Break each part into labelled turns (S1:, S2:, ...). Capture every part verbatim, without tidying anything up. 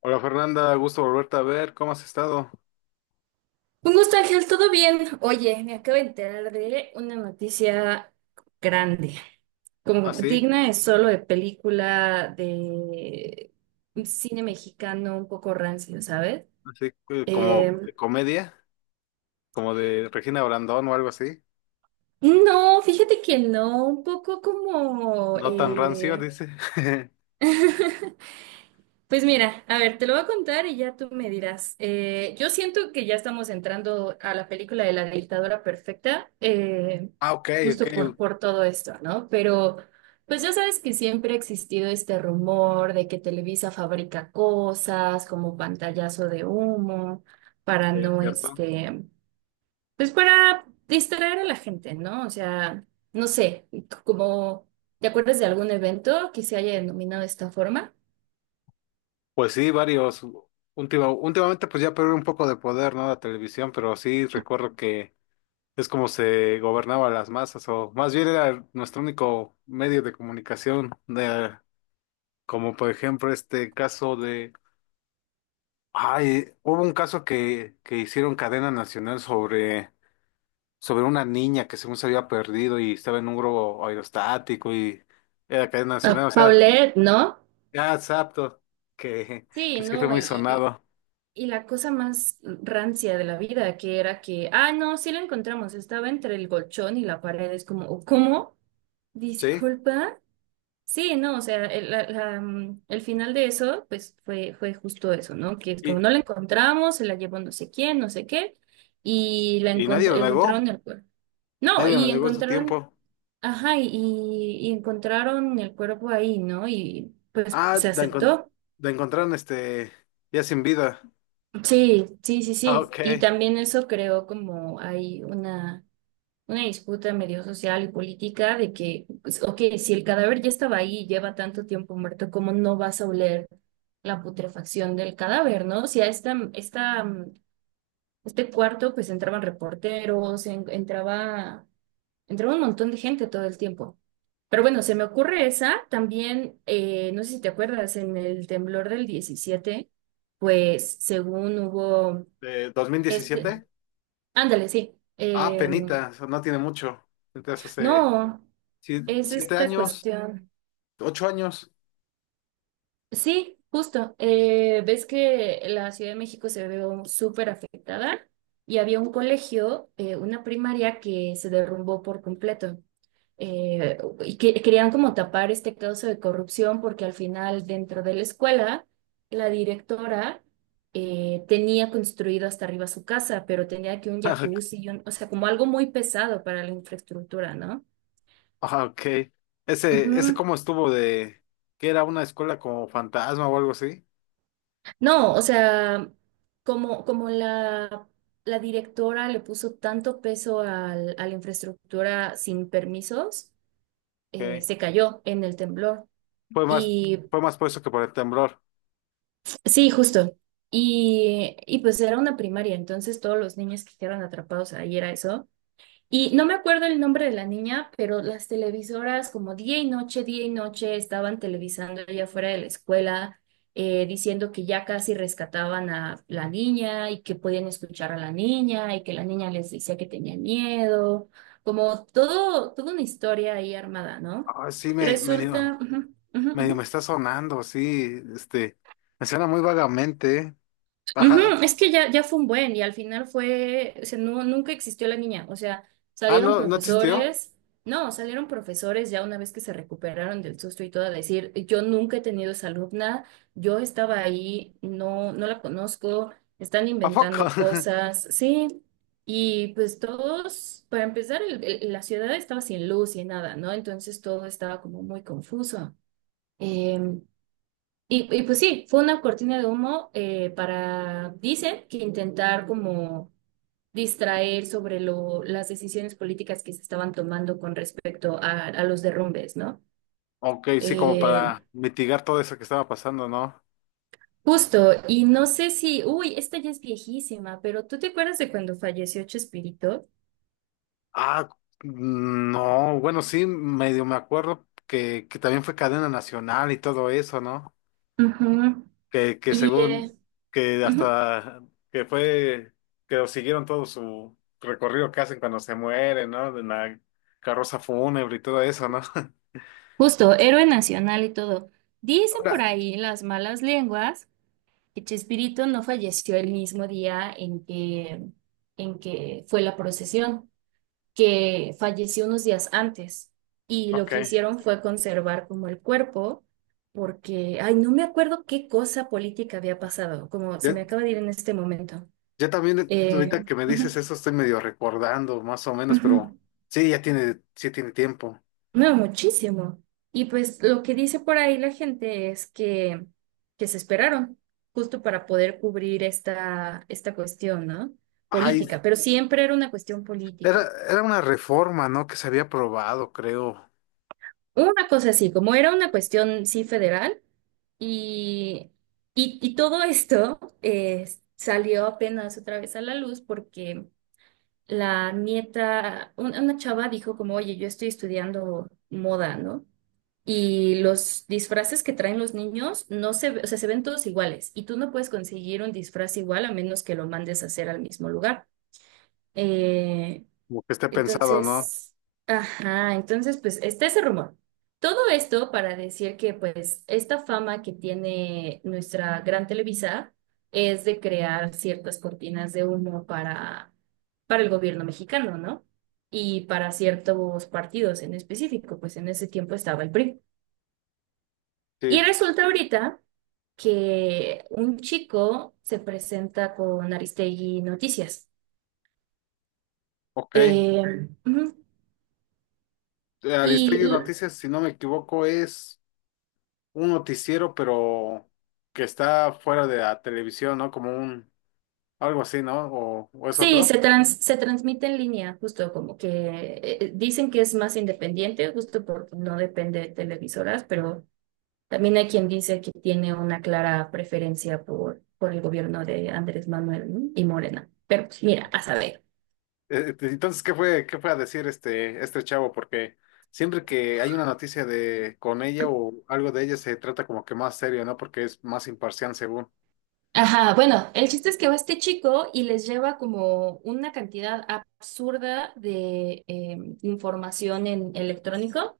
S1: Hola Fernanda, gusto volverte a ver. ¿Cómo has estado?
S2: Un gusto, Ángel, ¿todo bien? Oye, me acabo de enterar de una noticia grande, como
S1: ¿Así?
S2: digna es solo de película de cine mexicano un poco rancio, ¿sabes?
S1: ¿Así que como
S2: Eh,
S1: de comedia? ¿Como de Regina Brandón o algo así?
S2: no, fíjate que no, un poco como
S1: No tan rancio,
S2: eh,
S1: dice.
S2: Pues mira, a ver, te lo voy a contar y ya tú me dirás. Eh, yo siento que ya estamos entrando a la película de la dictadura perfecta, eh,
S1: Ah, ok, ok,
S2: justo por,
S1: sí,
S2: por todo esto, ¿no? Pero pues ya sabes que siempre ha existido este rumor de que Televisa fabrica cosas como pantallazo de humo para
S1: es
S2: no,
S1: cierto.
S2: este, pues para distraer a la gente, ¿no? O sea, no sé, como, ¿te acuerdas de algún evento que se haya denominado de esta forma?
S1: Pues sí, varios. Última- últimamente pues ya perdió un poco de poder, ¿no? La televisión, pero sí recuerdo que es como se gobernaba las masas, o más bien era nuestro único medio de comunicación, de, como por ejemplo este caso de... Ay, hubo un caso que, que hicieron cadena nacional sobre, sobre una niña que según se había perdido y estaba en un globo aerostático y era cadena
S2: Ah,
S1: nacional, o sea,
S2: Paulette, ¿no?
S1: ya exacto, que,
S2: Sí,
S1: que sí fue
S2: no,
S1: muy
S2: y, y-
S1: sonado.
S2: y la cosa más rancia de la vida, que era que, ah, no, sí lo encontramos, estaba entre el colchón y la pared, es como, "Oh, ¿cómo?
S1: Sí,
S2: Disculpa." Sí, no, o sea, el, la- la, mm, el final de eso, pues fue, fue justo eso, ¿no? Que es como
S1: y,
S2: no la encontramos, se la llevó no sé quién, no sé qué, y la
S1: y nadie
S2: encontr-
S1: lo
S2: encontraron
S1: negó,
S2: el cuerpo. No,
S1: nadie lo
S2: y
S1: negó en su
S2: encontraron,
S1: tiempo.
S2: ajá, y, y encontraron el cuerpo ahí, ¿no? Y pues
S1: Ah,
S2: se
S1: la, encon-
S2: aceptó.
S1: la encontraron este ya sin vida.
S2: Sí, sí, sí,
S1: Ah,
S2: sí. Y
S1: ok.
S2: también eso creó como hay una, una disputa medio social y política de que, pues, ok, si el cadáver ya estaba ahí y lleva tanto tiempo muerto, ¿cómo no vas a oler la putrefacción del cadáver, no? Si a esta, esta, mm, este cuarto pues entraban reporteros, en- entraba, entraba un montón de gente todo el tiempo. Pero bueno, se me ocurre esa. También, eh, no sé si te acuerdas, en el temblor del diecisiete, pues según hubo
S1: ¿De dos mil
S2: este,
S1: diecisiete
S2: ándale, sí.
S1: Ah,
S2: Em,
S1: penita, o sea, no tiene mucho. Entonces hace
S2: no,
S1: si-
S2: es
S1: siete
S2: esta
S1: años,
S2: cuestión.
S1: ocho años.
S2: Sí, justo. Eh, ves que la Ciudad de México se vio súper afectada y había un colegio, eh, una primaria que se derrumbó por completo. Eh, y que, querían como tapar este caso de corrupción porque al final dentro de la escuela la directora eh, tenía construido hasta arriba su casa, pero tenía que un jacuzzi, y un- o sea, como algo muy pesado para la infraestructura, ¿no?
S1: Ah, ok. Ese, ese
S2: Ujú.
S1: cómo estuvo de que era una escuela como fantasma o algo así.
S2: No, o sea, como, como la, la directora le puso tanto peso al- a la infraestructura sin permisos, eh,
S1: Ok.
S2: se cayó en el temblor.
S1: Fue más,
S2: Y
S1: fue más por eso que por el temblor.
S2: sí, justo. Y, y pues era una primaria, entonces todos los niños que quedaron atrapados ahí era eso. Y no me acuerdo el nombre de la niña, pero las televisoras como día y noche, día y noche estaban televisando allá afuera de la escuela, eh, diciendo que ya casi rescataban a la niña y que podían escuchar a la niña y que la niña les decía que tenía miedo, como todo, toda una historia ahí armada, ¿no?
S1: Ah, sí, me, medio,
S2: Resulta, ujú, ujú,
S1: medio me
S2: ujú.
S1: está sonando, sí, este, me suena muy vagamente. ¿Eh? Ajá.
S2: Ujú. Es que ya, ya fue un buen y al final fue, o sea, no, nunca existió la niña, o sea,
S1: Ah,
S2: salieron
S1: no, no existió.
S2: profesores, no, salieron profesores ya una vez que se recuperaron del susto y todo a decir, yo nunca he tenido esa alumna, yo estaba ahí, no, no la conozco, están
S1: ¿A poco?
S2: inventando cosas, sí, y pues todos, para empezar, el- el- la ciudad estaba sin luz y nada, ¿no? Entonces todo estaba como muy confuso. em, y, y pues sí, fue una cortina de humo eh, para, dicen, que intentar como distraer sobre lo, las decisiones políticas que se estaban tomando con respecto a, a los derrumbes, ¿no?
S1: Ok, sí, como
S2: Eh,
S1: para mitigar todo eso que estaba pasando, ¿no?
S2: justo, y no sé si, uy, esta ya es viejísima, pero ¿tú te acuerdas de cuando falleció Chespirito?
S1: Ah, mm, no, bueno, sí, medio me acuerdo que, que también fue cadena nacional y todo eso, ¿no?
S2: Ujú.
S1: que, que
S2: Y
S1: según,
S2: eh,
S1: que
S2: ujú.
S1: hasta, que fue, que lo siguieron todo su recorrido que hacen cuando se mueren, ¿no? De la carroza fúnebre y todo eso, ¿no?
S2: Justo, héroe nacional y todo. Dicen por
S1: Ahora,
S2: ahí las malas lenguas que Chespirito no falleció el mismo día en que, en que fue la procesión, que falleció unos días antes. Y lo
S1: ok.
S2: que hicieron fue conservar como el cuerpo, porque, ay, no me acuerdo qué cosa política había pasado, como se me
S1: Yo,
S2: acaba de ir en este momento.
S1: yo también,
S2: Eh,
S1: ahorita que me dices
S2: ujú,
S1: eso, estoy medio recordando, más o menos, pero
S2: ujú.
S1: sí, ya tiene, sí tiene tiempo.
S2: No, muchísimo. Y pues lo que dice por ahí la gente es que, que se esperaron justo para poder cubrir esta, esta cuestión, ¿no?
S1: Ay,
S2: Política, pero siempre era una cuestión
S1: era,
S2: política.
S1: era una reforma, ¿no? Que se había aprobado, creo.
S2: Una cosa así, como era una cuestión, sí, federal, y, y, y todo esto eh, salió apenas otra vez a la luz porque la nieta, un- una chava dijo como, oye, yo estoy estudiando moda, ¿no? Y los disfraces que traen los niños no se, ve- o sea, se ven todos iguales y tú no puedes conseguir un disfraz igual a menos que lo mandes a hacer al mismo lugar. Eh,
S1: Como que esté pensado, ¿no?
S2: entonces, ajá, entonces pues está ese rumor. Todo esto para decir que pues esta fama que tiene nuestra gran Televisa es de crear ciertas cortinas de humo para, para el gobierno mexicano, ¿no? Y para ciertos partidos en específico, pues en ese tiempo estaba el P R I.
S1: Sí,
S2: Y resulta ahorita que un chico se presenta con Aristegui Noticias.
S1: ok. Eh,
S2: Eh, ujú, y
S1: Aristegui
S2: ok.
S1: Noticias, si no me equivoco, es un noticiero, pero que está fuera de la televisión, ¿no? Como un, algo así, ¿no? O, o es
S2: Sí,
S1: otro.
S2: se trans- se transmite en línea, justo como que eh, eh, dicen que es más independiente, justo porque no depende de televisoras, pero también hay quien dice que tiene una clara preferencia por, por el gobierno de Andrés Manuel, ¿no?, y Morena. Pero pues, mira, a saber.
S1: Eh, eh, Entonces, ¿qué fue, qué fue a decir este, este chavo? Porque siempre que hay una noticia de con ella o algo de ella se trata como que más serio, ¿no? Porque es más imparcial, según.
S2: Ajá, bueno, el chiste es que va este chico y les lleva como una cantidad absurda de eh, información en electrónico.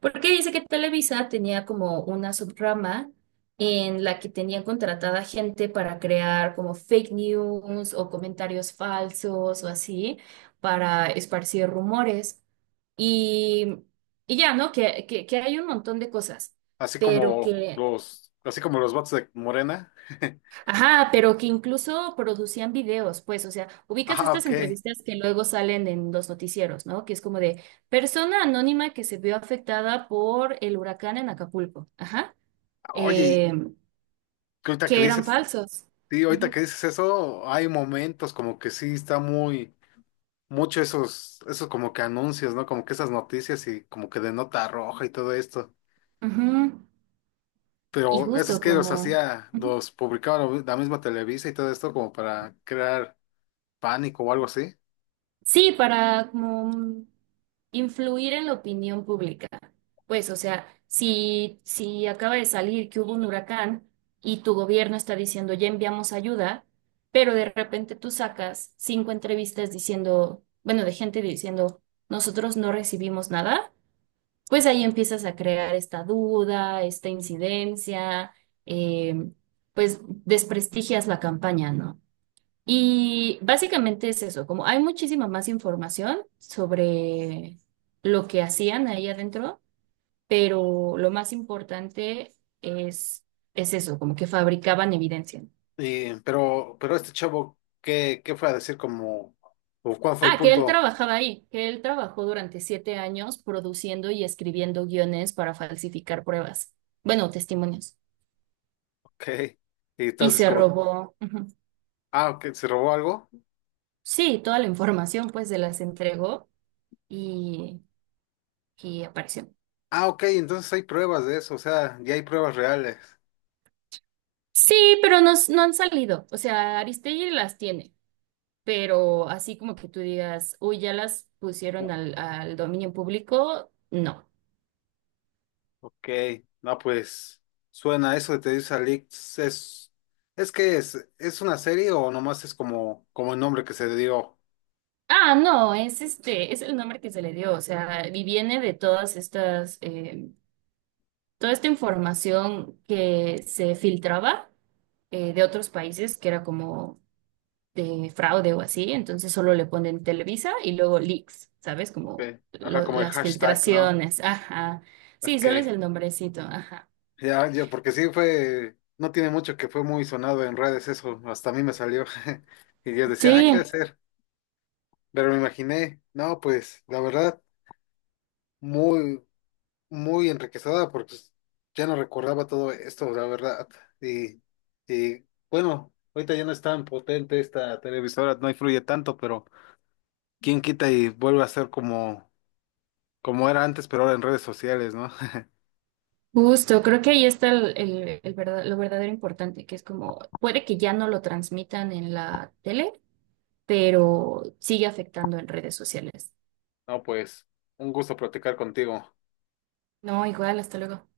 S2: Porque dice que Televisa tenía como una subrama en la que tenían contratada gente para crear como fake news o comentarios falsos o así para esparcir rumores. Y, y ya, ¿no? Que, que, que hay un montón de cosas,
S1: Así
S2: pero
S1: como
S2: que,
S1: los, así como los bots de Morena.
S2: ajá, pero que incluso producían videos, pues, o sea, ubicas
S1: Ah,
S2: estas
S1: ok.
S2: entrevistas que luego salen en los noticieros, ¿no? Que es como de persona anónima que se vio afectada por el huracán en Acapulco. Ajá.
S1: Oye,
S2: eh,
S1: que ahorita que
S2: que eran
S1: dices,
S2: falsos.
S1: sí, ahorita
S2: Ujú,
S1: que dices eso, hay momentos como que sí está muy mucho esos, esos como que anuncios, ¿no? Como que esas noticias y como que de nota roja y todo esto.
S2: ujú. Y
S1: Pero esos
S2: justo
S1: que los
S2: como,
S1: hacía,
S2: ujú.
S1: los publicaba la la misma Televisa y todo esto como para crear pánico o algo así.
S2: Sí, para como mm, influir en la opinión pública. Pues, o sea, si, si acaba de salir que hubo un huracán y tu gobierno está diciendo ya enviamos ayuda, pero de repente tú sacas cinco entrevistas diciendo, bueno, de gente diciendo, nosotros no recibimos nada, pues ahí empiezas a crear esta duda, esta incidencia, eh, pues desprestigias la campaña, ¿no? Y básicamente es eso, como hay muchísima más información sobre lo que hacían ahí adentro, pero lo más importante es, es eso, como que fabricaban evidencia.
S1: Y, pero, pero este chavo, ¿qué, qué fue a decir como, o cuál fue el
S2: Ah, que él
S1: punto?
S2: trabajaba ahí, que él trabajó durante siete años produciendo y escribiendo guiones para falsificar pruebas, bueno, testimonios,
S1: Ok. Y
S2: y
S1: entonces
S2: se
S1: como,
S2: robó. Ujú.
S1: ah, ok, ¿se robó algo?
S2: Sí, toda la información pues se las entregó y, y apareció.
S1: Ah, ok, entonces hay pruebas de eso, o sea, ya hay pruebas reales.
S2: Sí, pero no, s- no han salido. O sea, Aristegui las tiene, pero así como que tú digas, uy, ya las pusieron al, al dominio público, no.
S1: Ok, no, pues suena eso de Te dice Alix, es, es que es, es una serie o nomás es como, como el nombre que se dio,
S2: Ah, no, es este, es el nombre que se le dio. O sea, y viene de todas estas, eh, toda esta información que se filtraba eh, de otros países, que era como de fraude o así, entonces solo le ponen Televisa y luego leaks, ¿sabes? Como
S1: ok, ajá,
S2: lo-
S1: como el
S2: las
S1: hashtag, ¿no?
S2: filtraciones, ajá. Sí, solo es
S1: Ok,
S2: el nombrecito, ajá.
S1: ya, ya, porque sí fue, no tiene mucho que fue muy sonado en redes eso, hasta a mí me salió, y yo decía, ah, ¿qué
S2: Sí,
S1: sí hacer? Pero me imaginé, no, pues, la verdad, muy, muy enriquecedora porque pues, ya no recordaba todo esto, la verdad. Y, y bueno, ahorita ya no es tan potente esta televisora, no influye tanto, pero quién quita y vuelve a ser como, como era antes, pero ahora en redes sociales, ¿no?
S2: justo, creo que ahí está el, el- el verdad- lo verdadero importante, que es como, puede que ya no lo transmitan en la tele, pero sigue afectando en redes sociales.
S1: No, pues, un gusto platicar contigo.
S2: No, igual, hasta luego.